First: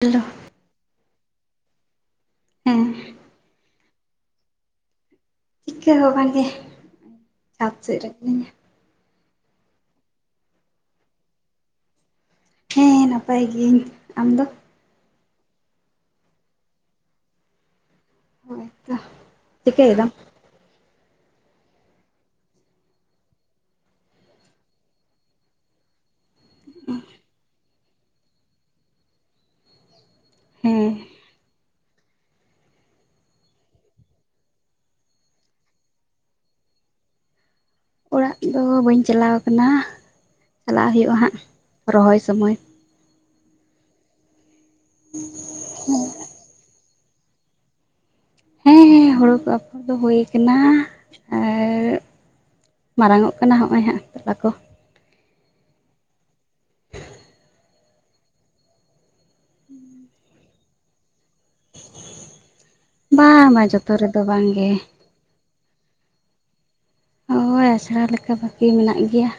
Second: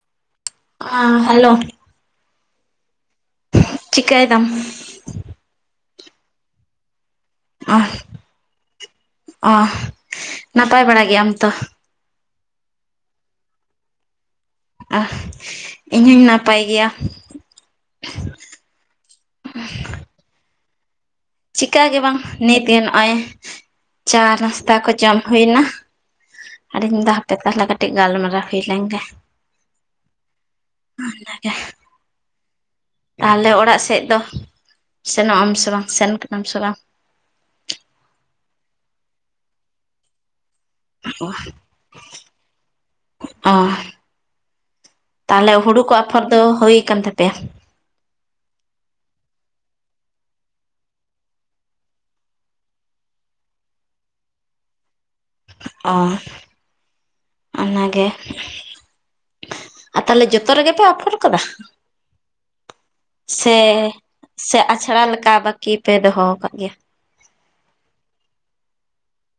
Hello ᱟᱸ hello. ᱦᱮᱸ ᱪᱤᱠᱟᱹᱭ ᱫᱟᱢ᱾ ᱪᱤᱠᱟᱹ ᱦᱚ ᱵᱟ ᱜᱮ ᱪᱷᱟᱫ ᱥᱮᱫ ᱨᱮ ᱢᱤᱱᱤᱧᱟ᱾ ᱟ ᱱᱟᱯᱟᱭ ᱵᱟᱲᱟ ᱜᱮᱭᱟᱢ ᱛᱚ᱾ ᱦᱮᱸ ᱱᱟᱯᱟᱭ ᱜᱤᱭᱟᱹᱧ ᱟᱢᱫᱚ᱾ ᱟ ᱤᱧ ᱦᱩᱸᱧ ᱱᱟᱯᱟᱭ ᱜᱮᱭᱟ᱾ ᱦᱳᱭᱛᱚ ᱪᱤᱠᱟᱹᱭ ᱮᱫᱟᱢ᱾ ᱪᱤᱠᱟ ᱜᱮ ᱵᱟᱝ ᱱᱤᱛᱜᱮ ᱱᱚᱜ-ᱚᱭ ᱪᱟ ᱱᱟᱥᱛᱟ ᱠᱚ ᱡᱚᱢ ᱦᱩᱭᱮᱱᱟ᱾ ᱟᱨᱤᱧ ᱢᱮᱱ ᱫᱟ ᱦᱟᱯᱮ ᱛᱟᱦᱞᱮ ᱠᱟᱴᱤᱡ ᱜᱟᱞᱢᱟᱨᱟ ᱦᱩᱭ ᱞᱮᱱᱜᱮ᱾ ᱦᱮᱸ ᱚᱱ-ᱱᱟᱜᱮ᱾ ᱛᱟᱦᱞᱮ ᱚᱲᱟᱜ ᱥᱮᱫ ᱫᱚ ᱥᱮᱱᱚᱜ ᱟᱢ ᱥᱮ ᱵᱟᱝ ᱥᱮᱱ ᱠᱟᱱᱟᱢ ᱥᱮ ᱵᱟᱝ᱾ ᱚᱲᱟᱜ ᱫᱚ ᱵᱟᱹᱧ ᱪᱟᱞᱟᱣ ᱠᱟᱱᱟ ᱪᱟᱞᱟᱜ ᱦᱳᱭᱳᱜᱼᱟ ᱦᱟᱸᱜ ᱨᱚᱦᱚᱭ ᱥᱚᱢᱚᱭ᱾ ᱚ ᱛᱟᱦᱞᱮ ᱦᱩᱲᱩ ᱠᱚ ᱟᱯᱷᱚᱨ ᱫᱚ ᱦᱩᱭ ᱟᱠᱟᱱ ᱛᱟᱯᱮᱭᱟ᱾ ᱦᱮᱸ ᱦᱮᱸ ᱦᱳᱲᱳ ᱠᱚ ᱟᱯᱷᱚᱨ ᱫᱚ ᱦᱳᱭ ᱠᱟᱱᱟ ᱟᱨ ᱢᱟᱨᱟᱝ-ᱚᱜ ᱠᱟᱱᱟ ᱦᱚᱜ-ᱚᱭ ᱦᱟᱸᱜ ᱛᱚᱞᱟ ᱠᱚ᱾ ᱚ᱾ ᱚᱱᱟᱜᱮ ᱟᱨ ᱛᱟᱦᱞᱮ ᱡᱚᱛᱚ ᱨᱮᱜᱮ ᱯᱮ ᱟᱯᱷᱚᱨ ᱠᱟᱫᱟ᱾ ᱵᱟᱝ ᱥᱮ ᱵᱟᱝ ᱡᱚᱛᱚ ᱨᱮᱫᱚ ᱥᱮ ᱵᱟᱝᱜᱮ ᱟᱪᱷᱲᱟ ᱞᱮᱠᱟ ᱵᱟᱠᱤ ᱯᱮ ᱫᱚᱦᱚᱣ ᱠᱟᱜ ᱜᱮᱭᱟ᱾ ᱦᱳᱭ ᱟᱥᱲᱟ ᱞᱮᱠᱟ ᱵᱟᱠᱤ ᱢᱮᱱᱟᱜ ᱜᱮᱭᱟ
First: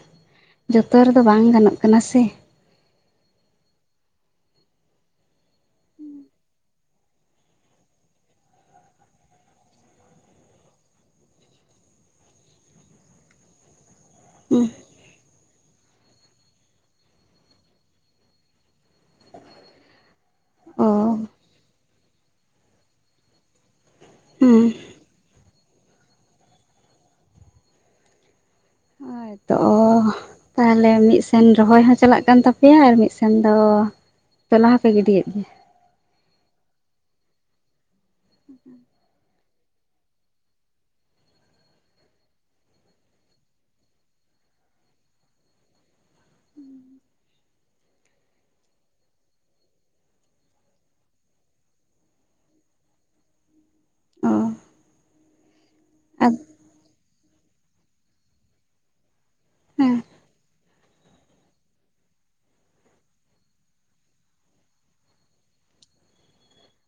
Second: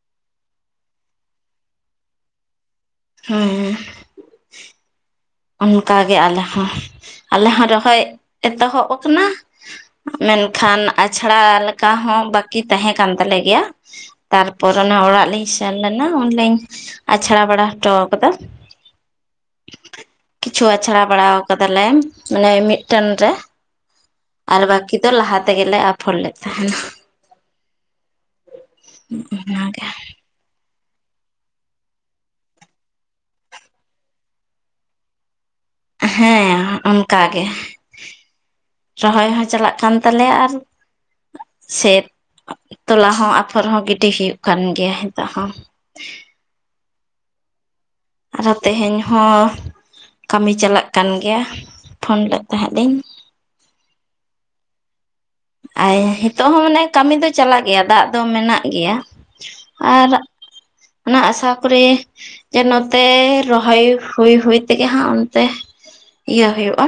ᱡᱚᱛᱚ ᱨᱮᱫᱚ ᱵᱟᱝ ᱜᱟᱱᱚᱜ ᱠᱟᱱᱟ ᱥᱮ᱾ ᱦᱮᱸ᱾ ᱚᱱᱠᱟ ᱜᱮ ᱟᱞᱮ ᱦᱚᱸ ᱟᱞᱮ ᱦᱚᱸ ᱨᱚᱦᱚᱭ ᱮᱛᱚᱦᱚᱵ ᱠᱟᱱᱟ᱾ ᱢᱮᱱᱠᱷᱟᱱ ᱟᱪᱷᱲᱟ ᱞᱮᱠᱟ ᱦᱚᱸ ᱵᱟᱠᱤ ᱛᱟᱸᱦᱮ ᱠᱟᱱ ᱛᱟᱞᱮ ᱜᱮᱭᱟ᱾ ᱦᱩᱸ ᱛᱟᱨᱯᱚᱨ ᱚᱱᱟ ᱚᱲᱟᱜ ᱞᱤᱧ ᱥᱮᱱ ᱞᱮᱱᱟ ᱩᱱᱞᱤᱧ ᱟᱪᱷᱲᱟ ᱵᱟᱲᱟ ᱦᱚᱴᱚᱣ ᱠᱟᱫᱟ᱾ ᱠᱤᱪᱷᱩ ᱚ ᱟᱪᱷᱲᱟ ᱵᱟᱲᱟᱣ ᱠᱟᱫᱟᱞᱮ ᱢᱟᱱᱮ ᱢᱤᱜᱴᱮᱱ ᱨᱮ᱾ ᱦᱩᱸ ᱟᱨ ᱵᱟᱹᱠᱤ ᱫᱚ ᱞᱟᱦᱟ ᱛᱮᱜᱮ ᱞᱮ ᱟᱯᱷᱚᱨ ᱞᱮᱫ ᱛᱟᱦᱮᱱᱟ᱾ ᱩᱸ ᱚᱱᱟᱜᱮ᱾ ᱛᱟᱦᱞᱮ ᱢᱤᱜᱥᱮᱱ ᱨᱚᱦᱚᱭ ᱦᱚᱸ ᱪᱟᱞᱟᱜ ᱠᱟᱱ ᱛᱟᱯᱮᱭᱟ ᱟᱨ ᱢᱤᱜᱥᱮᱱ ᱫᱚ᱾ ᱛᱚᱞᱟ ᱦᱚᱸ ᱯᱮ ᱜᱤᱰᱤᱭᱮᱫ ᱜᱮᱭᱟ᱾ ᱦᱮᱸ ᱚᱱᱠᱟ ᱜᱮ᱾ [inaudible] ᱨᱚᱦᱚᱭ ᱦᱚᱸ ᱪᱟᱞᱟᱜ ᱠᱟᱱ ᱛᱟᱞᱮᱭᱟ ᱟᱨ᱾ ᱥᱮᱛ ᱛᱚᱞᱟ ᱦᱚᱸ ᱟᱯᱷᱚᱨ ᱦᱚᱸ ᱜᱤᱰᱤ ᱦᱩᱭᱩᱜ ᱠᱟᱱ ᱜᱮᱭᱟ ᱦᱤᱛᱳᱜ ᱦᱚᱸ᱾ ᱟᱨ ᱛᱮᱦᱮᱧ ᱦᱚᱸ ᱠᱟᱢᱤ ᱪᱟᱞᱟᱜ ᱠᱟᱱ ᱜᱮᱭᱟ ᱯᱷᱳᱱ ᱞᱮᱫ ᱛᱟᱦᱮᱸᱜ ᱞᱤᱧ᱾ ᱚ ᱟᱭ ᱟᱫ ᱦᱤᱛᱚᱜ ᱦᱚᱸ ᱢᱟᱱᱮ ᱠᱟᱢᱤ ᱫᱚ ᱪᱟᱞᱟᱜ ᱜᱮᱭᱟ ᱫᱟᱜ ᱫᱚ ᱢᱮᱱᱟᱜ ᱜᱮᱭᱟ ᱦᱮᱸ ᱟᱨ᱾ ᱚᱱᱟ ᱟᱥᱟ ᱠᱚᱨᱮ᱾ ᱡᱮ ᱱᱚᱛᱮ ᱨᱚᱦᱚᱭ ᱦᱩᱭ ᱦᱩᱭ ᱛᱮᱜᱮ ᱦᱟᱸᱜ ᱚᱱᱛᱮ᱾ ᱤᱭᱟᱹ ᱦᱳᱭᱳᱜᱼᱟ᱾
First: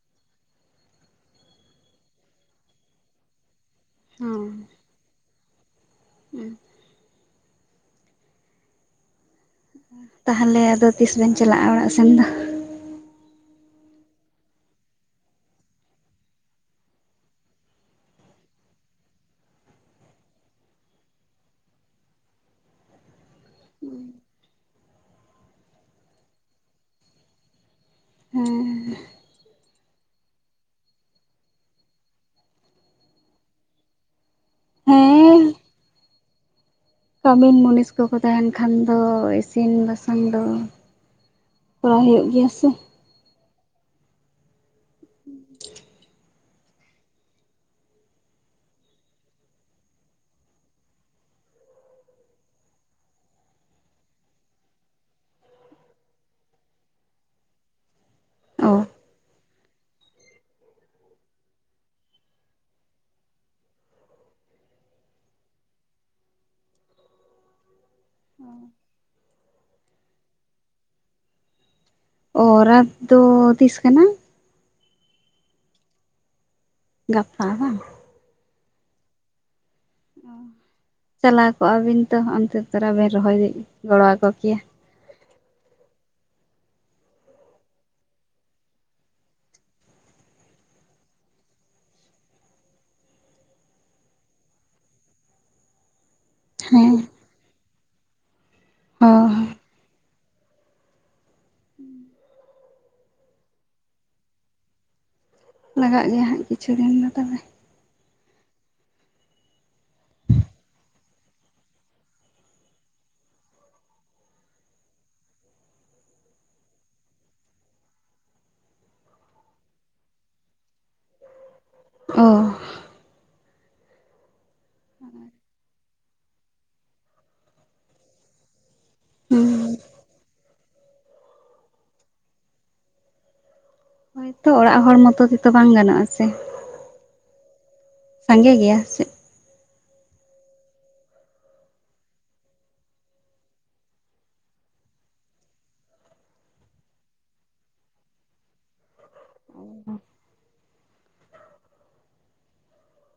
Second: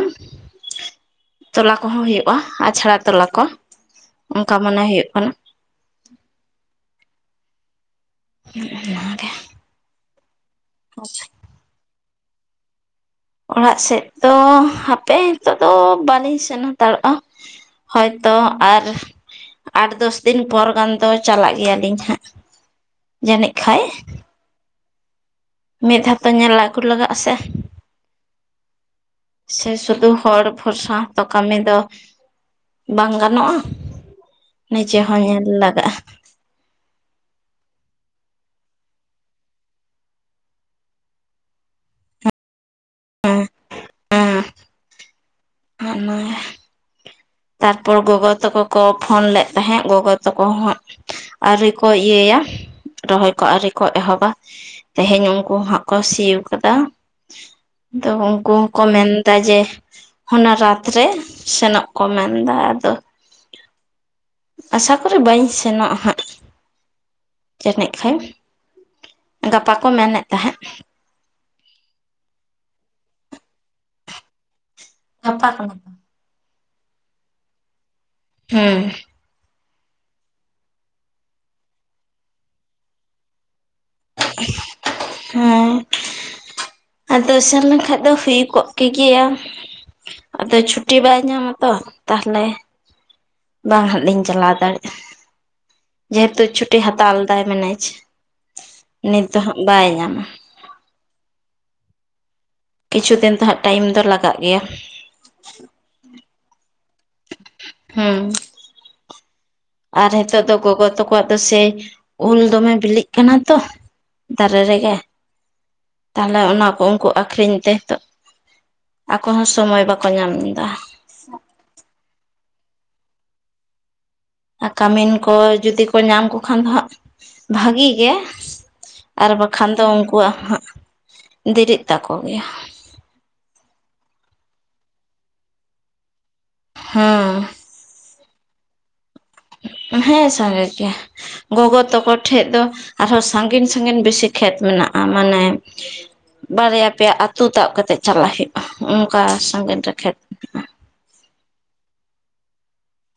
ᱛᱚᱞᱟ ᱠᱚᱦᱚᱸ ᱦᱳᱭᱳᱜ-ᱟ ᱟᱪᱷᱲᱟ ᱛᱚᱞᱟ ᱠᱚ ᱦᱚᱸ ᱚᱱᱠᱟ ᱢᱚᱱᱮ ᱦᱳᱭᱳᱜ ᱠᱟᱱᱟ᱾ [inaudible] ᱛᱟᱦᱞᱮ ᱟᱫᱚ ᱛᱤᱥ ᱵᱮᱱ ᱪᱟᱞᱟᱜᱼᱟ ᱚᱲᱟᱜ ᱥᱮᱱ ᱫᱚ᱾ ᱚᱲᱟᱜ ᱥᱮᱜ ᱫᱚ ᱦᱟᱯᱮ ᱦᱤᱛᱳᱜ ᱫᱚ ᱵᱟᱞᱤᱧ ᱥᱮᱱ ᱦᱟᱛᱟᱲᱚᱜᱼᱟ᱾ ᱦᱚᱭᱛᱚ ᱟᱨ᱾ ᱟᱴ ᱫᱚᱥ ᱫᱤᱱ ᱯᱚᱨ ᱜᱟᱱ ᱫᱚ ᱪᱟᱞᱟᱜ ᱜᱮᱭᱟᱞᱤᱧ ᱦᱟᱸᱜ ᱡᱟᱱᱤᱡ ᱠᱷᱟᱭ᱾ ᱢᱤᱫ ᱫᱷᱟ ᱛᱚ ᱧᱮᱞ ᱟᱜᱩ ᱞᱟᱜᱟᱜ-ᱟ ᱥᱮ᱾ ᱥᱮ ᱥᱩᱫᱷᱩ ᱦᱚᱲ ᱵᱷᱚᱨᱥᱟ ᱦᱚᱸᱛᱚ ᱠᱟᱢᱤ ᱫᱚ᱾ ᱵᱟᱝ ᱜᱟᱱᱚᱜᱼᱟ ᱱᱤᱡᱮ ᱦᱚᱸ ᱦᱮᱸ ᱧᱮᱞ ᱞᱟᱜᱟᱜᱼᱟ ᱠᱟᱹᱢᱤᱱ ᱢᱩᱱᱤᱥ ᱠᱚᱠᱚ ᱛᱟᱦᱮᱱ ᱠᱷᱟᱱ ᱫᱚ ᱤᱥᱤᱱ ᱵᱟᱥᱟᱝ ᱫᱚ ᱠᱚᱨᱟᱣ ᱦᱩᱭᱩᱜ ᱜᱮᱭᱟ ᱥᱮ ᱦᱮᱸ ᱦᱮᱸ [unintelligible] ᱛᱟᱨᱯᱚᱨ ᱜᱚᱜᱚ ᱛᱟᱠᱚ ᱠᱚ ᱯᱷᱳᱱ ᱞᱮᱫ ᱛᱟᱦᱮᱸᱜ ᱜᱚᱜᱚ ᱛᱟᱠᱚ ᱦᱚᱸ ᱦᱟᱸᱜ ᱟᱹᱣᱨᱤ ᱠᱚ ᱤᱭᱟᱹᱭᱟ ᱨᱚᱦᱚᱭ ᱠᱚ ᱟᱹᱨᱤ ᱠᱚ ᱮᱦᱚᱵᱟ ᱛᱮᱦᱮᱧ ᱩᱱᱠᱩ ᱦᱚᱸ ᱦᱟᱸᱜ ᱠᱚ ᱥᱤᱣ ᱠᱟᱫᱟ ᱛᱚ ᱠᱩ ᱦᱚᱸ ᱚ ᱠᱚ ᱢᱮᱱᱫᱟ ᱡᱮ ᱚᱱᱟ ᱨᱟᱛ ᱨᱮ ᱥᱮᱱᱚᱜ ᱠᱚ ᱢᱮᱱᱫᱟ ᱟᱫᱚ ᱟᱥᱟ ᱠᱚᱨᱤ ᱵᱟᱹᱧ ᱥᱮᱱᱚᱜ-ᱟ ᱦᱟᱸᱜ ᱡᱟᱹᱱᱤᱡ ᱠᱷᱟᱡ [inaudible] ᱜᱟᱯᱟ ᱠᱚ ᱢᱮᱱᱮᱫ ᱛᱟᱦᱮᱸᱫ ᱚ ᱨᱟᱛ ᱫᱚ ᱛᱤᱥ ᱠᱟᱱᱟ? ᱜᱟᱯᱟ ᱠᱟᱱᱟ ᱜᱟᱯᱟ ᱵᱟᱝ ᱦᱮᱸ ᱪᱟᱞᱟᱣ ᱠᱚᱜᱼᱟ ᱵᱤᱱ ᱛᱚ ᱚᱱᱛᱮ ᱛᱚᱨᱟ ᱵᱤᱱ ᱨᱚᱦᱚᱭ ᱜᱚᱲᱚᱣᱟᱠᱚ ᱠᱮᱭᱟ ᱦᱮᱸ ᱟᱫᱚ ᱥᱮᱱ ᱞᱮᱱᱠᱷᱟᱡ ᱫᱚ ᱦᱩᱭ ᱠᱚᱜ ᱠᱮᱜᱮᱭᱟ ᱟᱫᱚ ᱪᱷᱩᱴᱤ ᱵᱟᱭ ᱧᱟᱢ ᱟᱛᱚ ᱛᱟᱦᱞᱮ ᱵᱟᱝ ᱦᱟᱸᱜ ᱞᱤᱧ ᱪᱟᱞᱟᱣ ᱫᱟᱲᱮᱜᱼᱟ ᱡᱮᱦᱮᱛᱩ ᱪᱷᱩᱴᱤ ᱦᱮᱸ ᱦᱟᱛᱟᱣ ᱞᱮᱫᱟᱭ ᱢᱮᱱᱮᱡ ᱱᱤᱛ ᱫᱚ ᱦᱚᱸ ᱦᱟᱸᱜ ᱵᱟᱭ ᱧᱟᱢᱟ [inaudible] ᱠᱤᱪᱷᱩ ᱫᱤᱱ ᱫᱚ ᱦᱟᱸᱜ ᱴᱟᱭᱤᱢ ᱫᱚ ᱞᱟᱜᱟᱜ ᱜᱮᱭᱟ ᱞᱟᱜᱟᱜ ᱜᱮᱭᱟ ᱦᱟᱸᱜ ᱠᱤᱪᱷᱩ ᱫᱤᱱ ᱫᱚ ᱛᱚᱵᱮ ᱦᱩᱸ ᱟᱨ ᱦᱮᱛᱳᱜ ᱫᱚ ᱜᱚᱜᱚ ᱛᱟᱠᱚᱣᱟᱜ ᱫᱚ ᱥᱮᱭ ᱩᱞ ᱫᱚᱢᱮ ᱵᱤᱞᱤᱜ ᱠᱟᱱᱟ ᱛᱚ ᱫᱟᱨᱮ ᱨᱮᱜᱮ ᱛᱟᱦᱚᱞᱮ ᱚᱱᱟ ᱠᱚ ᱩᱱᱠᱩ ᱟᱠᱠᱷᱨᱤᱧ ᱛᱮ ᱦᱤᱛᱚᱜ ᱟᱠᱚ ᱦᱚᱸ ᱥᱚᱢᱚᱭ ᱵᱟᱠᱚ ᱧᱟᱢ ᱮᱫᱟ ᱚ ᱟᱨ ᱠᱟᱢᱤᱱ ᱠᱚ ᱡᱩᱫᱤ ᱠᱚ ᱧᱟᱢ ᱠᱚ ᱠᱷᱟᱱ ᱫᱚ ᱦᱟᱸᱜ ᱵᱷᱟᱹᱜᱤ ᱜᱮ ᱟᱨ ᱦᱩᱸ ᱵᱟᱠᱷᱟᱱ ᱫᱚ ᱩᱱᱠᱩᱣᱟᱜ ᱦᱚᱸ ᱦᱟᱸᱜ ᱫᱮᱨᱤᱜ ᱛᱟᱠᱚ ᱜᱮᱭᱟ ᱦᱳᱭᱛᱚ ᱚᱲᱟᱜ ᱦᱚᱲ ᱢᱚᱛᱚ ᱛᱮᱛᱚ ᱵᱟᱝ ᱜᱟᱱᱚᱜᱼᱟ ᱥᱮ ᱦᱩᱸ ᱥᱟᱸᱜᱮ ᱜᱮᱭᱟ ᱥᱮ ᱦᱮᱸ ᱥᱟᱸᱜᱮ ᱜᱮᱭᱟ ᱜᱚᱜᱚ ᱛᱟᱠᱚ ᱴᱷᱮᱡ ᱫᱚ ᱟᱨᱦᱚᱸ ᱥᱟᱺᱜᱤᱧ ᱥᱟᱺᱜᱤᱧ ᱵᱮᱥᱤ ᱠᱷᱮᱛ ᱢᱮᱱᱟᱜᱼᱟ ᱢᱟᱱᱮ ᱵᱟᱨᱭᱟ ᱯᱮᱭᱟ ᱟᱹᱛᱩ ᱛᱟᱵ ᱠᱟᱛᱮᱜ ᱪᱟᱞᱟᱜ ᱦᱩᱭᱩᱜᱼᱟ ᱚᱱᱠᱟ ᱥᱟᱺᱜᱤᱧ ᱨᱮ ᱠᱷᱮᱛ ᱢᱮᱱᱟᱜᱼᱟ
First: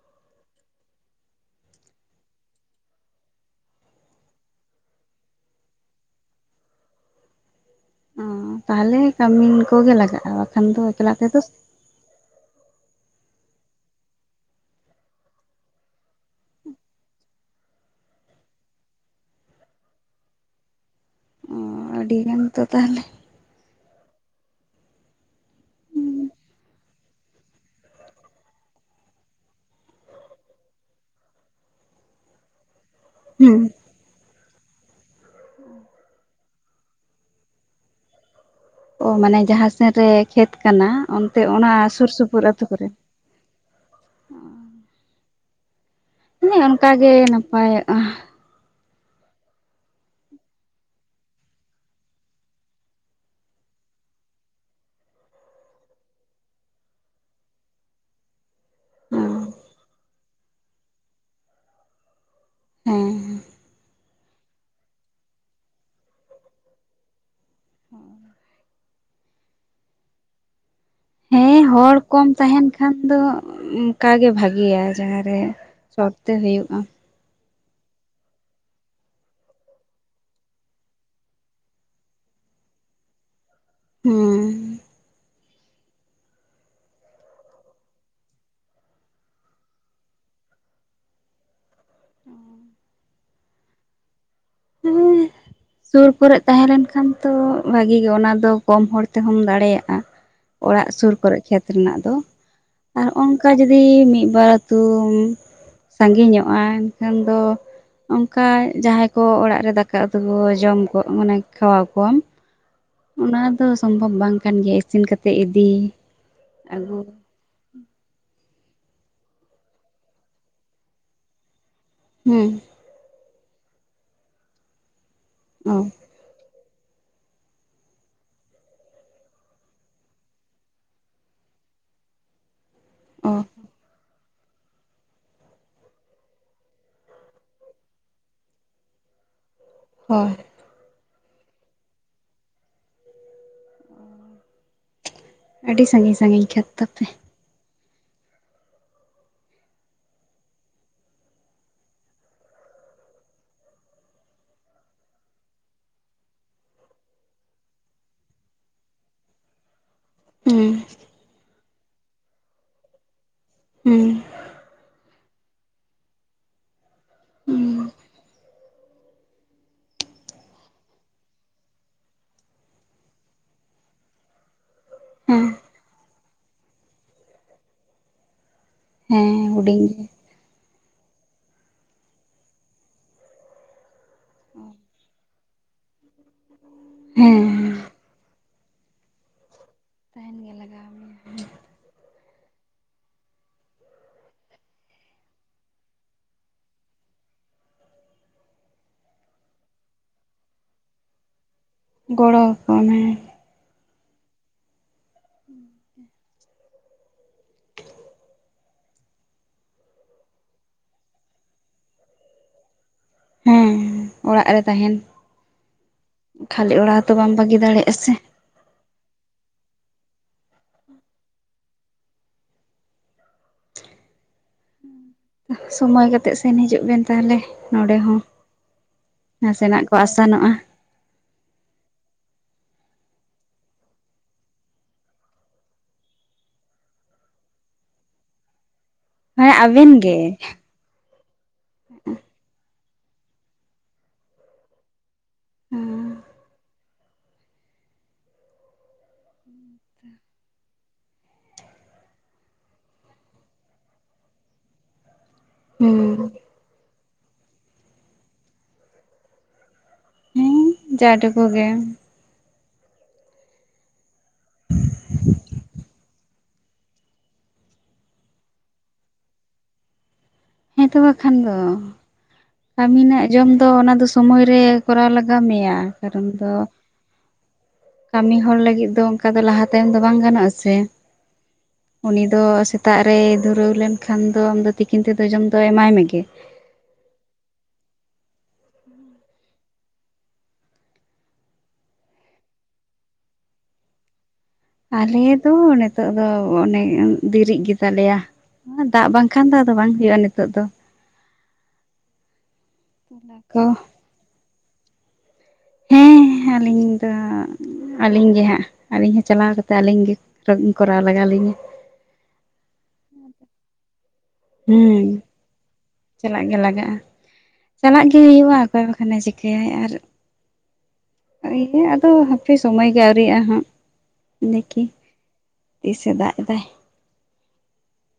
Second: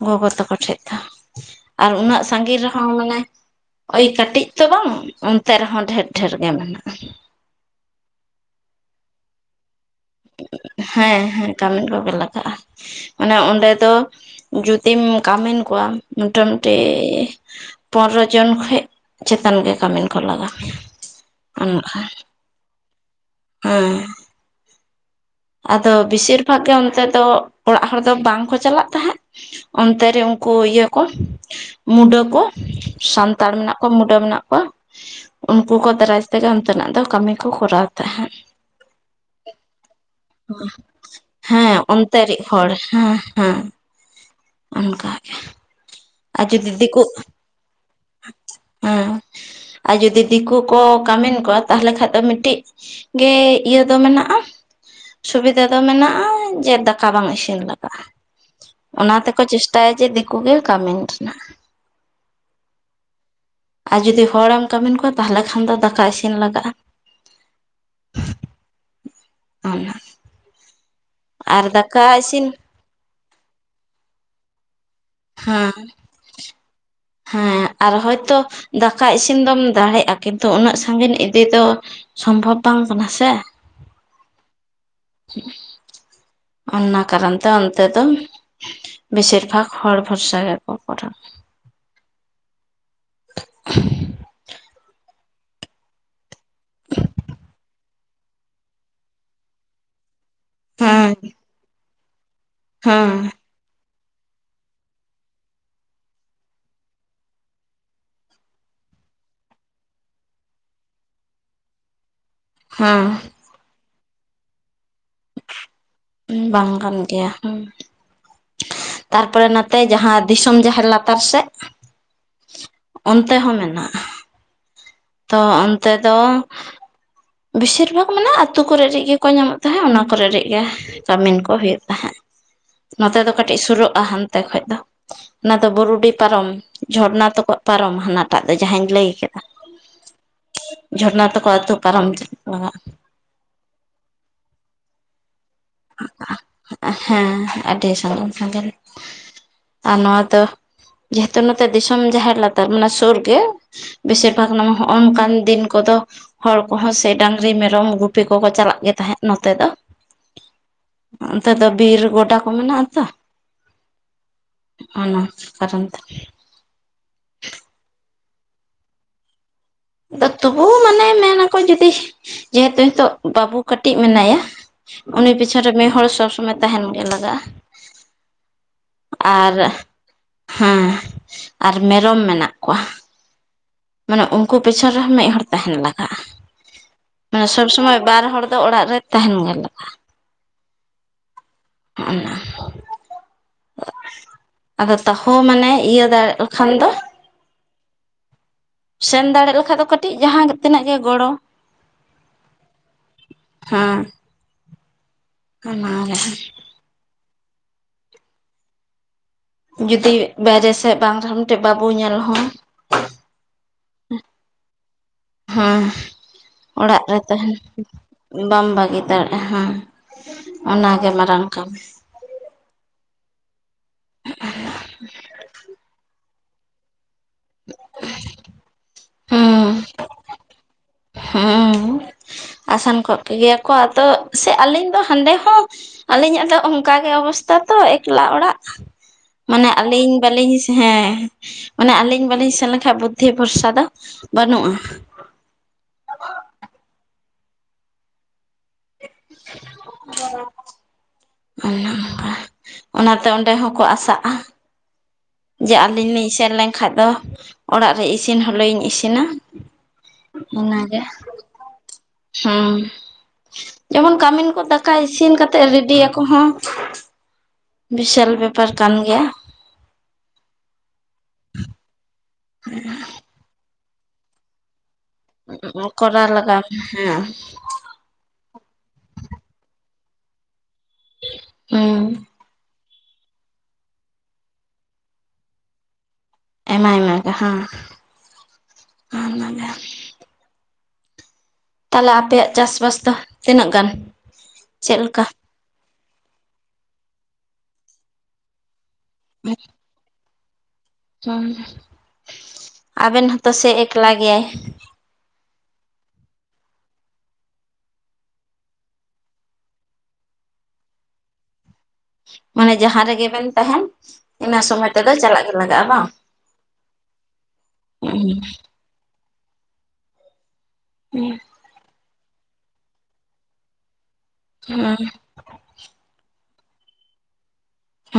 ᱜᱚᱜᱚ ᱛᱟᱠᱚ ᱴᱷᱮᱡ ᱫᱚ ᱟᱨ ᱩᱱᱟᱹᱜ ᱥᱟᱺᱜᱤᱧ ᱨᱮᱦᱚᱸ ᱢᱟᱱᱮ ᱳᱭ ᱠᱟᱹᱴᱤᱡ ᱛᱚ ᱵᱟᱝ ᱚᱱᱛᱮ ᱨᱮᱦᱚᱸ ᱰᱷᱮᱨ ᱰᱷᱮᱨ ᱜᱮ ᱢᱮᱱᱟᱜᱼᱟ ᱚ ᱛᱟᱦᱚᱞᱮ ᱠᱟᱹᱢᱤᱱ ᱠᱚᱜᱮ ᱞᱟᱜᱟᱜᱼᱟ ᱵᱟᱠᱷᱟᱱ ᱫᱚ ᱮᱠᱞᱟ ᱦᱮᱸ ᱛᱮᱫᱚ ᱦᱮᱸ ᱠᱟᱹᱢᱤᱱ ᱠᱚᱜᱮ ᱞᱟᱜᱟᱜᱼᱟ ᱢᱟᱱᱮ ᱚᱸᱰᱮ ᱫᱚ ᱡᱩᱫᱤᱢ ᱠᱟᱹᱢᱤᱱ ᱠᱚᱣᱟ ᱢᱳᱴᱟᱢᱩᱴᱤ ᱯᱚᱱᱨᱚ ᱡᱚᱱ ᱠᱷᱚᱡ ᱪᱮᱛᱟᱱ ᱜᱮ ᱠᱟᱹᱢᱤᱱ ᱠᱚ ᱞᱟᱜᱟ ᱢᱮᱭᱟ ᱟᱹᱰᱤᱜᱟᱱ ᱛᱚ ᱛᱟᱦᱞᱮ᱾ ᱦᱩᱸ ᱟᱫᱚ ᱵᱤᱥᱮᱨ ᱵᱷᱟᱜᱽ ᱜᱮ ᱚᱱᱛᱮ ᱫᱚ ᱚᱲᱟᱜ ᱦᱚᱲ ᱫᱚ ᱵᱟᱝᱠᱚ ᱪᱟᱞᱟᱜ ᱛᱟᱦᱮᱸᱫ ᱾ ᱚᱱᱛᱮ ᱨᱮ ᱩᱱᱠᱩ ᱤᱭᱟᱹ ᱠᱚ ᱢᱩᱰᱟᱹ ᱠᱚ ᱥᱟᱱᱛᱟᱲ ᱦᱩᱸ ᱢᱮᱱᱟᱜ ᱠᱚ ᱢᱩᱰᱟᱹ ᱢᱮᱱᱟᱜ ᱠᱚᱣᱟ, ᱩᱱᱠᱩ ᱠᱚ ᱫᱟᱨᱟᱭ ᱛᱮᱜᱮ ᱚᱱᱛᱮᱱᱟᱜ ᱫᱚ ᱠᱟᱹᱢᱤ ᱠᱚ ᱠᱚᱨᱟᱣ ᱛᱟᱦᱮᱸᱫ ᱾ ᱚ ᱢᱟᱱᱮ ᱡᱟᱦᱟᱸᱥᱮᱱ ᱨᱮ ᱠᱷᱮᱛ ᱠᱟᱱᱟ ᱚᱱᱛᱮ ᱚᱱᱟ ᱦᱮᱸ ᱥᱩᱨ ᱥᱩᱯᱩᱨ ᱚᱱᱛᱮᱨᱤᱡ ᱟᱹᱛᱩ ᱦᱚᱲ ᱠᱚᱨᱮ? ᱦᱮᱸ ᱦᱮᱸ ᱚᱱᱠᱟᱜᱮ ᱟᱨ ᱦᱮᱸ ᱚᱱᱮ ᱡᱩᱫᱤ ᱚᱱᱠᱟ ᱫᱤᱠᱩ ᱜᱮ ᱱᱟᱯᱟᱭᱚᱜᱼᱟ᱾ ᱦᱮᱸ ᱟᱨ ᱡᱩᱫᱤ ᱫᱤᱠᱩ ᱠᱚ ᱠᱟᱹᱢᱤᱱ ᱠᱚᱣᱟ ᱛᱟᱦᱞᱮ ᱠᱷᱟᱱ ᱫᱚ ᱢᱤᱫᱴᱤᱡ ᱜᱮ ᱤᱭᱟᱹ ᱫᱚ ᱢᱮᱱᱟᱜᱼᱟ᱾ ᱥᱩᱵᱤᱫᱷᱟ ᱫᱚ ᱢᱮᱱᱟᱜᱼᱟ ᱡᱮ ᱫᱟᱠᱟ ᱵᱟᱝ ᱤᱥᱤᱱ ᱞᱟᱜᱟᱜᱼᱟ᱾ ᱚᱱᱟ ᱛᱮᱠᱚ ᱪᱮᱥᱴᱟᱭᱟ ᱡᱮ ᱫᱤᱠᱩ ᱜᱮ ᱠᱟᱢᱤᱱᱴ ᱨᱮᱱᱟᱜ ᱾ ᱦᱮᱸ ᱟᱨ ᱡᱩᱫᱤ ᱦᱚᱲᱮᱢ ᱠᱟᱹᱢᱤᱱ ᱠᱚᱣᱟ ᱛᱟᱦᱚᱞᱮ ᱠᱷᱟᱱ ᱫᱚ ᱫᱟᱠᱟ ᱤᱥᱤᱱ ᱞᱟᱜᱟᱜᱼᱟ ᱾ ᱚᱱᱟ ᱦᱮᱸ ᱟᱨ ᱦᱚᱲ ᱫᱟᱠᱟ ᱠᱚᱢ ᱤᱥᱤᱱ ᱛᱟᱦᱮᱱ ᱠᱷᱟᱱ ᱫᱚ ᱚᱱᱠᱟ ᱜᱮ ᱵᱷᱟᱜᱤᱭᱟ ᱡᱟᱦᱟᱸ ᱨᱮ ᱦᱮᱸ ᱥᱚᱴ ᱛᱮ ᱦᱩᱭᱩᱜ ᱢᱟ ᱾ ᱦᱮᱸ ᱟᱨ ᱦᱚᱭᱛᱳ ᱫᱟᱠᱟ ᱤᱥᱤᱱ ᱫᱚᱢ ᱫᱟᱲᱮᱜᱼᱟ ᱠᱤᱱᱛᱩ ᱩᱱᱟᱹᱜ ᱥᱟᱺᱜᱤᱧ ᱤᱫᱤ ᱫᱚ ᱥᱚᱢᱵᱷᱚᱵᱽ ᱵᱟᱝ ᱠᱟᱱᱟ ᱥᱮ᱾ ᱦᱮᱸ ᱴᱷᱤᱠ [unintelligible] ᱚᱱᱟ ᱠᱟᱨᱚᱱ ᱛᱮ ᱚᱱᱛᱮ ᱫᱚ ᱵᱮᱥᱤᱨ ᱵᱷᱟᱜᱽ ᱦᱚᱲ ᱵᱷᱚᱨᱥᱟ ᱜᱮᱠᱚ ᱠᱚᱨᱟᱣᱼᱟ ᱾ [inaudible] ᱥᱩᱨ ᱠᱚᱨᱮᱜ ᱛᱟᱦᱮᱸ ᱞᱮᱱᱠᱷᱟᱱ ᱛᱚ ᱵᱷᱟᱜᱤ ᱜᱮ ᱚᱱᱟ ᱫᱚ ᱠᱚᱢ ᱦᱚᱲ ᱛᱮᱦᱚᱢ ᱫᱟᱲᱮᱭᱟᱜᱼᱟ᱾ ᱚᱲᱟᱜ ᱥᱩᱨ ᱦᱮᱸ ᱠᱚᱨᱮ ᱠᱷᱮᱛ ᱨᱮᱱᱟᱜ ᱫᱚ ᱾ [inaudible] ᱚᱱᱠᱟ ᱡᱩᱫᱤ ᱢᱤᱫ ᱵᱟᱨ ᱟᱹᱛᱩᱢ ᱥᱟᱺᱜᱤᱧᱚᱜᱼᱟ ᱮᱱᱠᱷᱟᱱ ᱫᱚ ᱚᱱᱠᱟ ᱡᱟᱦᱟᱸᱭ ᱠᱚ ᱚᱲᱟᱜ ᱨᱮ ᱫᱟᱠᱟ ᱩᱛᱩ ᱠᱷᱚᱡᱽ ᱡᱚᱢ ᱠᱚ ᱢᱟᱱᱮ ᱠᱷᱟᱣᱟᱣ ᱠᱚᱣᱟᱢ ᱦᱮᱸ ᱚᱱᱟ ᱫᱚ ᱥᱚᱢᱵᱷᱚᱵᱽ ᱵᱟᱝ ᱠᱟᱱ ᱜᱮᱭᱟ ᱤᱥᱤᱱ ᱠᱟᱛᱮ ᱤᱫᱤ, ᱟᱹᱜᱩ᱾ ᱦᱩᱸ ᱛᱟᱨᱯᱚᱨᱮ ᱱᱟᱛᱮ ᱡᱟᱦᱟᱸ ᱫᱤᱥᱚᱢ ᱡᱟᱦᱮᱨ ᱞᱟᱛᱟᱨ ᱥᱮᱫ ᱾ ᱦᱩᱸ ᱚᱱᱛᱮ ᱦᱚᱸ ᱢᱮᱱᱟᱜᱼᱟ ᱾ ᱛᱚ ᱚ ᱚᱱᱛᱮ ᱫᱚ ᱵᱮᱥᱤᱨ ᱵᱷᱟᱜᱽ ᱢᱟᱱᱮ ᱟᱹᱛᱩ ᱠᱚ ᱨᱮ ᱜᱮ ᱠᱚ ᱧᱟᱢᱚᱜ ᱛᱟᱦᱮᱸᱫ ᱚᱱᱟ ᱠᱚ ᱨᱮᱜ ᱨᱮᱜ ᱜᱮ᱾ ᱠᱟᱹᱢᱤᱱ ᱠᱚ ᱦᱳᱭᱳᱜ ᱛᱟᱦᱮᱸᱫ ᱱᱚᱛᱮ ᱫᱚ ᱚ ᱠᱟᱹᱴᱤᱡ ᱥᱳᱨᱳᱜᱼᱟ ᱦᱟᱱᱛᱮ ᱠᱷᱚᱱ ᱫᱚ ᱾ ᱚᱱᱟ ᱫᱚ ᱵᱩᱨᱩᱰᱤ ᱯᱟᱨᱚᱢ ᱡᱷᱚᱨᱱᱟ ᱛᱟᱠᱚᱣᱟᱜ ᱯᱟᱨᱚᱢ ᱦᱟᱱᱟᱴᱟᱜ ᱫᱚ ᱡᱟᱦᱟᱸᱧ ᱞᱟᱹᱭ ᱠᱟᱫᱟ᱾ ᱦᱳᱭ ᱡᱷᱚᱨᱱᱟ ᱛᱟᱠᱚᱣᱟᱜ ᱟᱛᱩ ᱯᱟᱨᱚᱢ [inaudible] ᱟᱹᱰᱤ ᱥᱟᱺᱜᱤᱧ ᱥᱟᱺᱜᱤᱧ ᱠᱷᱮ ᱛᱟᱯᱮ ᱾ ᱦᱮᱸ ᱟᱹᱰᱤ ᱥᱟᱺᱜᱤᱧ ᱥᱟᱺᱜᱤᱧ, ᱟᱨ ᱱᱚᱣᱟ ᱫᱚ ᱡᱮᱦᱮᱛᱩ ᱱᱚᱛᱮ ᱫᱤᱥᱚᱢ ᱡᱟᱦᱮᱨ ᱞᱟᱛᱟᱨ ᱢᱟᱱᱮ ᱥᱳᱨ ᱜᱮ ᱾ ᱵᱤᱥᱤᱨ ᱵᱷᱟᱜᱽ ᱱᱚ ᱦᱚᱱᱚᱝᱠᱟᱱ ᱫᱤᱱ ᱠᱚ ᱫᱚ ᱦᱚᱲ ᱠᱚ ᱦᱚᱸ ᱥᱮ ᱰᱟᱝᱨᱤ, ᱢᱮᱨᱚᱢ ᱜᱩᱯᱤ ᱠᱚ ᱠᱚ ᱪᱟᱞᱟᱜ ᱜᱮ ᱛᱟᱦᱮᱸᱫ ᱱᱚᱛᱮ ᱫᱚ᱾ ᱦᱩᱸ ᱚᱱᱛᱮ ᱫᱚ ᱵᱤᱨ ᱜᱚᱰᱟ ᱠᱚ ᱢᱮᱱᱟ-ᱜ ᱟᱛᱚ ᱦᱩᱸ ᱚᱱᱟ ᱠᱟᱨᱚᱱ ᱛᱮ᱾ ᱦᱩᱸ ᱟᱫᱚ ᱛᱚᱵᱩ ᱢᱟᱱᱮ ᱢᱮᱱ ᱟᱠᱚ ᱡᱩᱫᱤ, ᱡᱮᱦᱮᱛᱩ ᱱᱤᱛᱳ-ᱜ ᱵᱟᱹᱵᱩ ᱠᱟᱹᱴᱤᱡ ᱢᱮᱱᱟᱭᱟ᱾ ᱩᱱᱤ ᱦᱮᱸ ᱯᱤᱪᱷᱽᱚᱱ ᱨᱮ ᱢᱤᱫ ᱦᱚᱲ ᱥᱚᱵ ᱥᱳᱢᱳᱭ ᱾ ᱛᱟᱦᱮᱱ ᱜᱮᱸ ᱞᱟᱜᱟᱜᱼᱟ᱾ ᱦᱮᱸ ᱟᱨ ᱦᱩᱰᱤᱧ ᱜᱮ ᱦᱮᱸ ᱟᱨ ᱢᱮᱨᱚᱢ ᱢᱮᱱᱟᱜ ᱠᱚᱣᱟ᱾ ᱢᱟᱱᱮ ᱩᱱᱠᱩ ᱯᱤᱪᱷᱚᱱ ᱨᱮ ᱦᱚᱸ ᱢᱤᱫ ᱦᱚᱲ ᱛᱟᱦᱮᱱ ᱞᱟᱜᱟᱜᱼᱟ᱾ ᱢᱟᱱᱮ ᱦᱮᱸ ᱥᱚᱵᱽ ᱥᱳᱢᱳᱭ, ᱵᱟᱨ ᱦᱚᱲ ᱫᱚ ᱚᱲᱟᱜ ᱨᱮ ᱛᱟᱦᱮᱱ ᱜᱮ ᱞᱟᱜᱟᱜᱼᱟ᱾ ᱛᱟᱦᱮᱱ ᱜᱮ ᱞᱟᱜᱟᱣ ᱢᱮᱭᱟ [unintelligible] ᱟᱫᱚ ᱛᱟᱦᱚᱸ ᱢᱟᱱᱮ ᱤᱭᱟᱹ ᱫᱟᱲᱮ-ᱜ ᱠᱷᱟᱱ ᱫᱚ᱾ ᱥᱮᱱ ᱫᱟᱲᱮ ᱞᱮᱠᱷᱟᱡ ᱫᱚ, ᱠᱟᱹᱴᱤᱡ ᱡᱟᱦᱟᱸ ᱛᱤᱱᱟᱹᱜ ᱜᱮ ᱜᱚᱲᱚᱸ᱾ ᱜᱚᱲᱚ ᱣᱟᱠᱚ ᱢᱮ᱾ ᱦᱮᱸ ᱚᱱᱟᱜᱮ ᱡᱩᱫᱤ ᱵᱟᱭᱨᱮ ᱥᱮᱫ ᱵᱟᱝ ᱨᱮ ᱦᱚᱸ᱾ ᱢᱤᱫ ᱴᱮᱡ ᱵᱟᱵᱩ ᱧᱮᱞ ᱦᱚᱸ᱾ ᱦᱮᱸ ᱚᱲᱟᱜ ᱨᱮ ᱛᱟᱦᱮᱱ ᱦᱮᱸ ᱠᱷᱟᱹᱞᱤ ᱚᱲᱟᱜ ᱦᱚᱸᱛᱚ ᱨᱮ ᱵᱟᱢ ᱛᱟᱦᱮᱱ᱾ ᱵᱟᱹᱜᱤ ᱫᱟᱲᱮᱭᱟᱜᱼᱟ ᱥᱮ ᱵᱟᱢ ᱵᱟᱹᱜᱤ ᱫᱟᱲᱮᱜᱼᱟ᱾ ᱦᱮᱸ ᱚᱱᱟ ᱜᱮ ᱢᱟᱨᱟᱝ ᱠᱟᱹᱢᱤ᱾ [unintelligible] ᱥᱳᱢᱳᱭ ᱠᱟᱛᱮᱜ ᱥᱮᱱ ᱦᱤᱡᱩᱜ ᱵᱤᱱ ᱛᱟᱦᱚᱞᱮ᱾ ᱱᱚᱰᱮ ᱦᱚᱸ᱾ ᱱᱟᱥᱮᱱᱟ-ᱜ ᱦᱩᱸ ᱠᱚ ᱟᱥᱟᱱᱚᱜᱼᱟ᱾ ᱦᱩᱸ ᱟᱥᱟᱱ ᱠᱚᱜ ᱠᱜᱮᱭᱟ ᱠᱚ᱾ ᱟᱫᱚ ᱥᱮ ᱟᱹᱞᱤᱧ ᱫᱚ ᱦᱟᱸᱰᱮ ᱦᱚᱸ᱾ ᱟᱹᱞᱤᱧ ᱟᱜ ᱫᱚ ᱚᱱᱠᱟ ᱜᱮ ᱚᱵᱚᱥᱛᱷᱟ ᱛᱚ, ᱮᱠᱞᱟ ᱚᱲᱟ-ᱜ ᱦᱮᱸ ᱢᱟᱱᱮ ᱟᱵᱮᱱ ᱟᱹᱞᱤᱧ ᱜᱮ ᱵᱟᱹᱞᱤᱧ ᱦᱮᱸ ᱢᱟᱱᱮ ᱟᱹᱞᱤᱧ ᱵᱟᱹᱞᱤᱧ ᱥᱮᱱ ᱞᱮᱱᱠᱷᱟᱱ᱾ ᱵᱩᱫᱽᱫᱷᱤ ᱵᱷᱚᱨᱥᱟ ᱫᱚ ᱵᱟᱹᱱᱩᱜᱼᱟ᱾ [unintelligible] ᱚᱱᱟᱵᱟ ᱚᱱᱟᱛᱮ ᱚᱸᱰᱮ ᱦᱚᱸ ᱠᱚ ᱟᱥᱟᱜᱼᱟ᱾ ᱡᱮ ᱟᱹᱞᱤᱧ ᱦᱩᱸ ᱞᱤᱧ ᱥᱮᱱ ᱞᱮᱱᱠᱷᱟᱡ ᱫᱚ᱾ ᱚᱲᱟᱜ ᱨᱮ ᱤᱥᱤᱱ ᱦᱚᱞᱮᱭᱳ ᱤᱧ ᱤᱥᱤᱱᱟ᱾ ᱦᱮᱸ ᱚᱱᱟ ᱜᱮ ᱡᱟ ᱴᱩᱠᱩ ᱜᱮ ᱦᱩᱸ ᱡᱮᱢᱚᱱ ᱠᱟᱹᱢᱤᱱ ᱠᱚ ᱫᱟᱠᱟ ᱤᱥᱤᱱ ᱠᱟᱛᱮᱫ ᱨᱮᱰᱤᱸᱭᱟᱠᱚ ᱦᱚᱸ ᱵᱤᱥᱟᱞ ᱵᱮᱯᱟᱨ ᱠᱟᱱ ᱜᱮᱭᱟ ᱦᱮᱸ ᱛᱚ ᱵᱟᱠᱷᱟᱱ ᱫᱚ ᱾ ᱠᱟᱹᱢᱤᱱᱟ-ᱜ ᱡᱚᱢ ᱫᱚ ᱚᱱᱟ ᱫᱚ ᱥᱳᱢᱳᱭ ᱨᱮ, ᱠᱚᱨᱟᱣ ᱞᱟᱠ ᱠᱟᱹᱢᱤᱭᱟ ᱠᱟᱨᱚᱱ ᱠᱚᱨᱟᱣ ᱫᱚ ᱞᱟᱜᱟᱣ ᱦᱮᱸ ᱠᱟᱹᱢᱤ ᱦᱚᱲ ᱞᱟᱹᱜᱤᱫ ᱫᱚ᱾ ᱚᱱᱠᱟ ᱫᱚ ᱞᱟᱦᱟ ᱛᱟᱭᱚᱢ ᱫᱚ ᱵᱟᱝ ᱜᱟᱱᱚᱜ-ᱟ ᱥᱮ᱾ ᱦᱩᱸ ᱩᱱᱤ ᱫᱚ ᱥᱮᱛ ᱛᱟᱜ ᱨᱮᱭ ᱫᱷᱽᱩᱨᱟᱹᱣ ᱞᱮᱱᱠᱷᱟᱱ ᱫᱚ᱾ ᱟᱢ ᱫᱚ ᱛᱤᱠᱤᱱ ᱛᱮ ᱫᱚ, ᱡᱚᱢ ᱫᱚ ᱮᱢᱟᱭ ᱢᱮ ᱜᱮ᱾ ᱮᱢᱟᱭ ᱢᱮ ᱜᱮ ᱦᱮᱸ᱾ ᱚᱱᱟ ᱜᱮ ᱛᱟᱦᱚᱞᱮ ᱟᱯᱮᱭᱟ-ᱜ ᱪᱟᱥ ᱵᱟᱥ ᱫᱚ ᱛᱤᱱᱟᱹᱜ ᱜᱟᱱ? ᱪᱮᱫ ᱟᱞᱮ ᱞᱮᱠᱟ? ᱫᱚ ᱱᱤᱛᱚᱜ ᱫᱚ ᱚᱱᱮ ᱫᱤᱨᱤᱜ ᱜᱮᱛᱟ ᱞᱮᱭᱟ᱾ ᱫᱟᱜ ᱵᱟᱝ ᱠᱷᱟᱱ ᱫᱚ ᱵᱟᱝ ᱦᱳᱭᱳᱜᱼᱟ᱾ ᱱᱤᱛᱳᱜ ᱫᱚ᱾ ᱦᱩᱸ ᱟᱵᱮᱱ ᱛᱚᱞᱟ ᱦᱚᱸ ᱛᱚ ᱥᱮ ᱠᱚ ᱮᱠᱞᱟ ᱜᱮᱭᱟᱭ᱾ ᱦᱮᱸ ᱟᱹᱞᱤᱧ ᱫᱚ ᱼᱼ ᱟᱹᱞᱤᱧ ᱜᱮ ᱦᱟᱸᱜ᱾ ᱟᱹᱞᱤᱧ ᱦᱚᱸ ᱪᱟᱞᱟᱣ ᱠᱟᱛᱮᱫ ᱟᱹᱞᱤᱧ ᱜᱮ ᱠᱚᱨᱟᱣ ᱞᱟᱜᱟᱣ ᱞᱤᱧᱟ। ᱢᱟᱱᱮ ᱡᱟᱦᱟᱸ ᱨᱮᱜᱮ ᱵᱮᱱ ᱛᱟᱦᱮᱱ᱾ ᱤᱱᱟᱹ ᱥᱚᱢᱚᱭ ᱦᱮᱸ ᱛᱮᱫᱚ ᱪᱟᱞᱟᱜ ᱜᱮ ᱞᱟᱜᱟᱜᱼᱟ ᱵᱟᱝ? ᱪᱟᱞᱟᱜ ᱜᱮ ᱞᱟᱜᱟ-ᱜᱼᱟ᱾ ᱪᱟᱞᱟ-ᱜ ᱜᱮ ᱦᱮᱸ ᱦᱩᱭᱩᱜᱼᱟ। ᱚᱠᱟ [unintelligible] ᱵᱟᱠᱷᱟᱱᱮ ᱪᱤᱠᱟᱹᱭᱟᱭ ᱟᱨ ᱼᱼ ᱦᱮᱸ ᱤᱭᱟᱹ ᱜᱮ ᱟᱫᱚ ᱦᱟᱯᱮ ᱥᱚᱢᱚᱭ ᱜᱮ ᱟᱹᱣᱨᱤᱜᱼᱟ᱾ ᱦᱟᱸᱜ ᱫᱮᱠᱷᱤ ᱦᱮᱸ ᱛᱤᱥᱮ ᱫᱟᱜ ᱮᱫᱟᱭ,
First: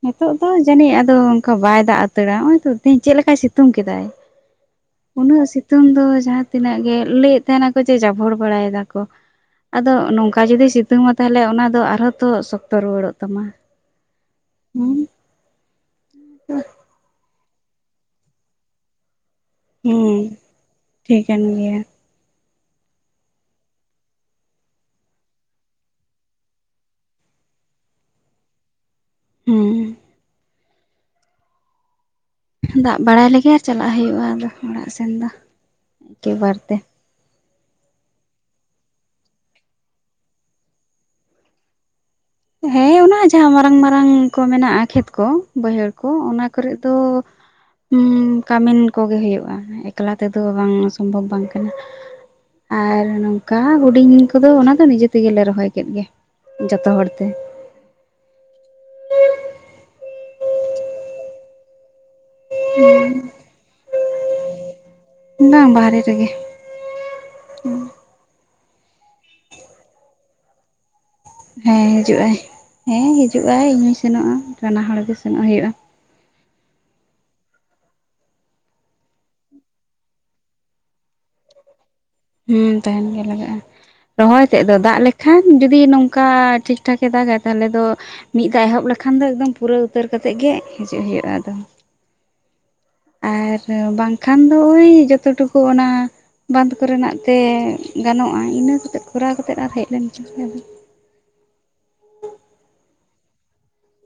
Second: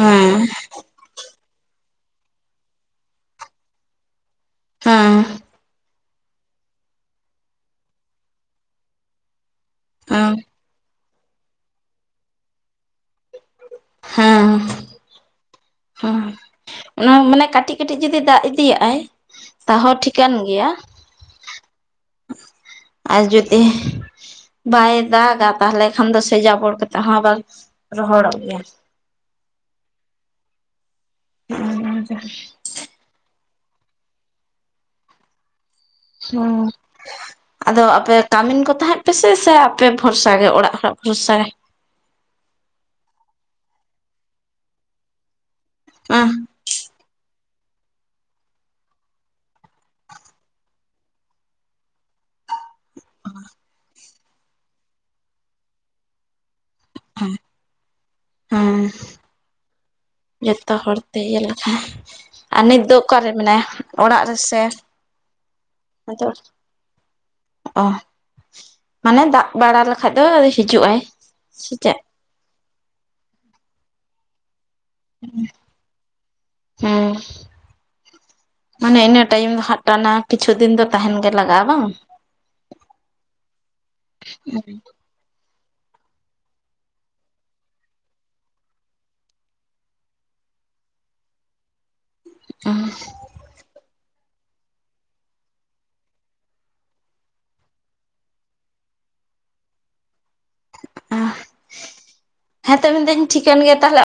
ᱱᱤᱛᱚᱜ ᱫᱚ ᱡᱟᱹᱱᱤᱡ ᱟᱫᱚ ᱚᱱᱠᱟ ᱵᱟᱭ ᱫᱟᱜ ᱩᱛᱟᱹᱨᱟ, ᱱᱚᱜ-ᱚᱭ ᱛᱚ ᱛᱮᱦᱤᱧ ᱪᱮᱫ ᱞᱮᱠᱟᱭ ᱥᱤᱛᱩᱝ ᱠᱮᱫᱟᱭ, ᱦᱮᱸ ᱩᱱᱟᱹᱜ ᱥᱤᱛᱩᱝ ᱫᱚ ᱡᱟᱦᱟᱸ ᱛᱤᱱᱟᱹᱜ ᱜᱮ ᱞᱟᱹᱭᱮᱫ ᱛᱟᱦᱮᱱᱟᱠᱚ ᱡᱮ ᱡᱟᱵᱷᱚᱲ ᱵᱟᱲᱟᱭ ᱫᱟᱠᱚ, ᱟᱫᱚ ᱱᱚᱝᱠᱟ ᱡᱩᱫᱤ ᱥᱤ ᱥᱤᱛᱩᱝᱟ ᱛᱟᱦᱟᱞᱮ ᱚᱱᱟ ᱫᱚ ᱟᱨᱦᱚᱸ ᱛᱚ ᱥᱚᱠᱛᱚ ᱨᱩᱣᱟᱹᱲᱚᱜ ᱛᱟᱢᱟ। ᱦᱮᱸ ᱦᱩᱸ ᱦᱚᱸ ᱚᱱᱟ ᱢᱟᱱᱮ ᱠᱟᱹᱴᱤᱡ ᱠᱟᱹᱴᱤᱡ ᱡᱩᱫᱤ ᱫᱟᱜ ᱤᱫᱤᱭᱟᱜᱼᱟᱭ ᱛᱟᱦᱚ ᱦᱮᱸ ᱴᱷᱤᱠᱟᱹᱱ ᱜᱮᱭᱟ᱾ ᱴᱷᱤᱠᱟᱹᱱ ᱜᱮᱭᱟ ᱟᱨ ᱡᱩᱫᱤ ᱵᱟᱭ ᱫᱟᱜᱟ ᱛᱟᱦᱟᱞᱮ ᱠᱷᱟᱱ ᱫᱚ ᱥᱮ ᱡᱟᱵᱚᱲ ᱠᱟᱛᱮᱫ ᱦᱚᱸ ᱟᱵᱟᱨ ᱨᱚᱦᱚᱲᱚᱜ ᱜᱮᱭᱟ। ᱦᱮᱸ [unintelligible] ᱫᱟᱜ ᱵᱟᱲᱟᱭ ᱞᱮᱜᱮ ᱪᱟᱞᱟᱜ ᱦᱩᱭᱩᱜᱼᱟ, ᱟᱫᱚ ᱚᱲᱟᱜ ᱥᱮᱱ ᱫᱚ ᱮᱠᱮᱵᱟᱨ ᱛᱮ [unintelligible] ᱟᱫᱚ ᱟᱯᱮ ᱠᱟᱢᱤᱱ ᱠᱚ ᱛᱟᱦᱮᱸᱫ ᱯᱮ ᱥᱮ ᱥᱮ ᱟᱯᱮ ᱵᱷᱚᱨᱥᱟ ᱜᱮ ᱚᱲᱟᱜ ᱦᱚᱲᱟᱜ ᱵᱷᱚᱨᱥᱟ ᱜᱮ? ᱦᱮᱸ ᱚᱱᱟ ᱡᱟᱦᱟᱸ ᱢᱟᱨᱟᱝ ᱢᱟᱨᱟᱝ ᱠᱚ ᱢᱮᱱᱟᱜᱼᱟ ᱠᱷᱮᱛ ᱠᱚ, ᱵᱟᱹᱭᱦᱟᱹᱲ ᱠᱚ ᱚᱸ ᱚᱱᱟ ᱠᱚᱨᱮᱫ ᱫᱚ ᱦᱩᱸᱻ ᱠᱟᱢᱤᱱ ᱠᱚᱜᱮ ᱦᱩᱭᱩᱜᱼᱟ᱾ ᱮᱠᱞᱟ ᱛᱮᱫᱚ ᱵᱟᱝ ᱥᱚᱢᱵᱷᱚᱵᱽ ᱵᱟᱝ ᱠᱟᱱᱟ। [inaudible] ᱟᱨ ᱱᱚᱝᱠᱟ ᱦᱩᱰᱤᱧ ᱠᱚᱫᱚ ᱚᱱᱟ ᱫᱚ ᱱᱤᱡᱮ ᱛᱮᱜᱮᱞᱮ ᱨᱚᱦᱚᱭ ᱠᱮᱫ ᱜᱮ, ᱡᱚᱛᱚ ᱦᱚᱲ [inaudible] [unintelligible] ᱛᱮ ᱡᱚᱛᱚ ᱦᱚᱲᱛᱮ ᱤᱭᱟᱹ ᱞᱮᱠᱷᱟᱱ, ᱟᱨ ᱱᱤᱛ ᱫᱚ ᱚᱠᱟᱨᱮ ᱢᱮᱱᱟᱭᱟ ᱚᱲᱟᱜ ᱨᱮᱥᱮ? ᱵᱟᱝ [unintelligible] [unintelligible] ᱚ ᱢᱟᱱᱮ ᱫᱟᱜ ᱵᱟᱲᱟ ᱞᱮᱠᱷᱟᱡ ᱫᱚ [unintelligible] ᱦᱤᱡᱩᱜᱟᱭ। ᱦᱮᱸ ᱦᱤᱡᱩᱜᱟᱭ, ᱦᱮᱸ ᱦᱤᱡᱩᱜᱟᱭ ᱤᱧ ᱦᱚᱧ ᱥᱮᱱᱚᱜᱼᱟ᱾ ᱵᱟᱱᱟ ᱦᱚᱲ ᱜᱮ ᱥᱮᱱᱚᱜ ᱦᱩᱭᱩᱜᱼᱟ [unintelligible] ᱦᱮᱸ ᱢᱟᱱᱮ ᱤᱱᱟᱹ ᱴᱟᱭᱤᱢ ᱫᱚ ᱦᱟᱸᱜ ᱴᱟᱱᱟ ᱠᱤᱪᱷᱩ ᱫᱤᱱ ᱫᱚ ᱛᱟᱦᱮᱱ ᱜᱮ ᱞᱟᱜᱟᱜᱼᱟ, ᱵᱟᱝ? ᱦᱩᱸ ᱛᱟᱦᱮᱱ ᱜᱮ ᱞᱟᱜᱟᱜᱼᱟ। ᱨᱚᱦᱚᱭ ᱛᱮᱫ ᱫᱚ ᱫᱟᱜ ᱞᱮ ᱠᱷᱟᱱ ᱡᱩᱫᱤ ᱱᱚᱝᱠᱟ ᱴᱷᱤᱠ ᱴᱷᱟᱠᱮ ᱫᱟᱜᱟᱭ ᱛᱟᱦᱚᱞᱮ ᱫᱚ ᱢᱤᱫ ᱫᱷᱟ ᱮᱦᱚᱵ ᱞᱮᱠᱷᱟᱱ ᱫᱚ ᱮᱠᱫᱚᱢ ᱯᱩᱨᱟᱹᱣ ᱩᱛᱟᱹᱨ ᱠᱟᱛᱮᱫ ᱜᱮ ᱦᱤᱡᱩᱜ ᱦᱩᱭᱩᱜᱼᱟ ᱟᱫᱚ। [unintelligible] ᱟᱨ ᱵᱟᱝᱠᱷᱟᱱ ᱫᱚ ᱳᱭ ᱡᱚᱛᱚ ᱴᱩᱠᱩ ᱚᱱᱟ ᱵᱟᱸᱫᱷ ᱠᱚᱨᱮᱱᱟᱜ ᱛᱮ ᱜᱟᱱᱚᱜᱼᱟ, ᱤᱱᱟᱹ ᱠᱚᱛᱮᱫ ᱠᱚᱨᱟᱣ ᱠᱟᱛᱮᱫ ᱟᱨ ᱦᱮᱡ ᱞᱮᱱᱠᱷᱟᱱ ᱜᱮ [unintelligible] ᱟ ᱦᱮᱸᱛᱚ ᱢᱮᱱᱫᱟᱹᱧ ᱴᱷᱤᱠᱟᱹᱱ ᱜᱮᱭᱟ ᱛᱟᱦᱚᱞᱮ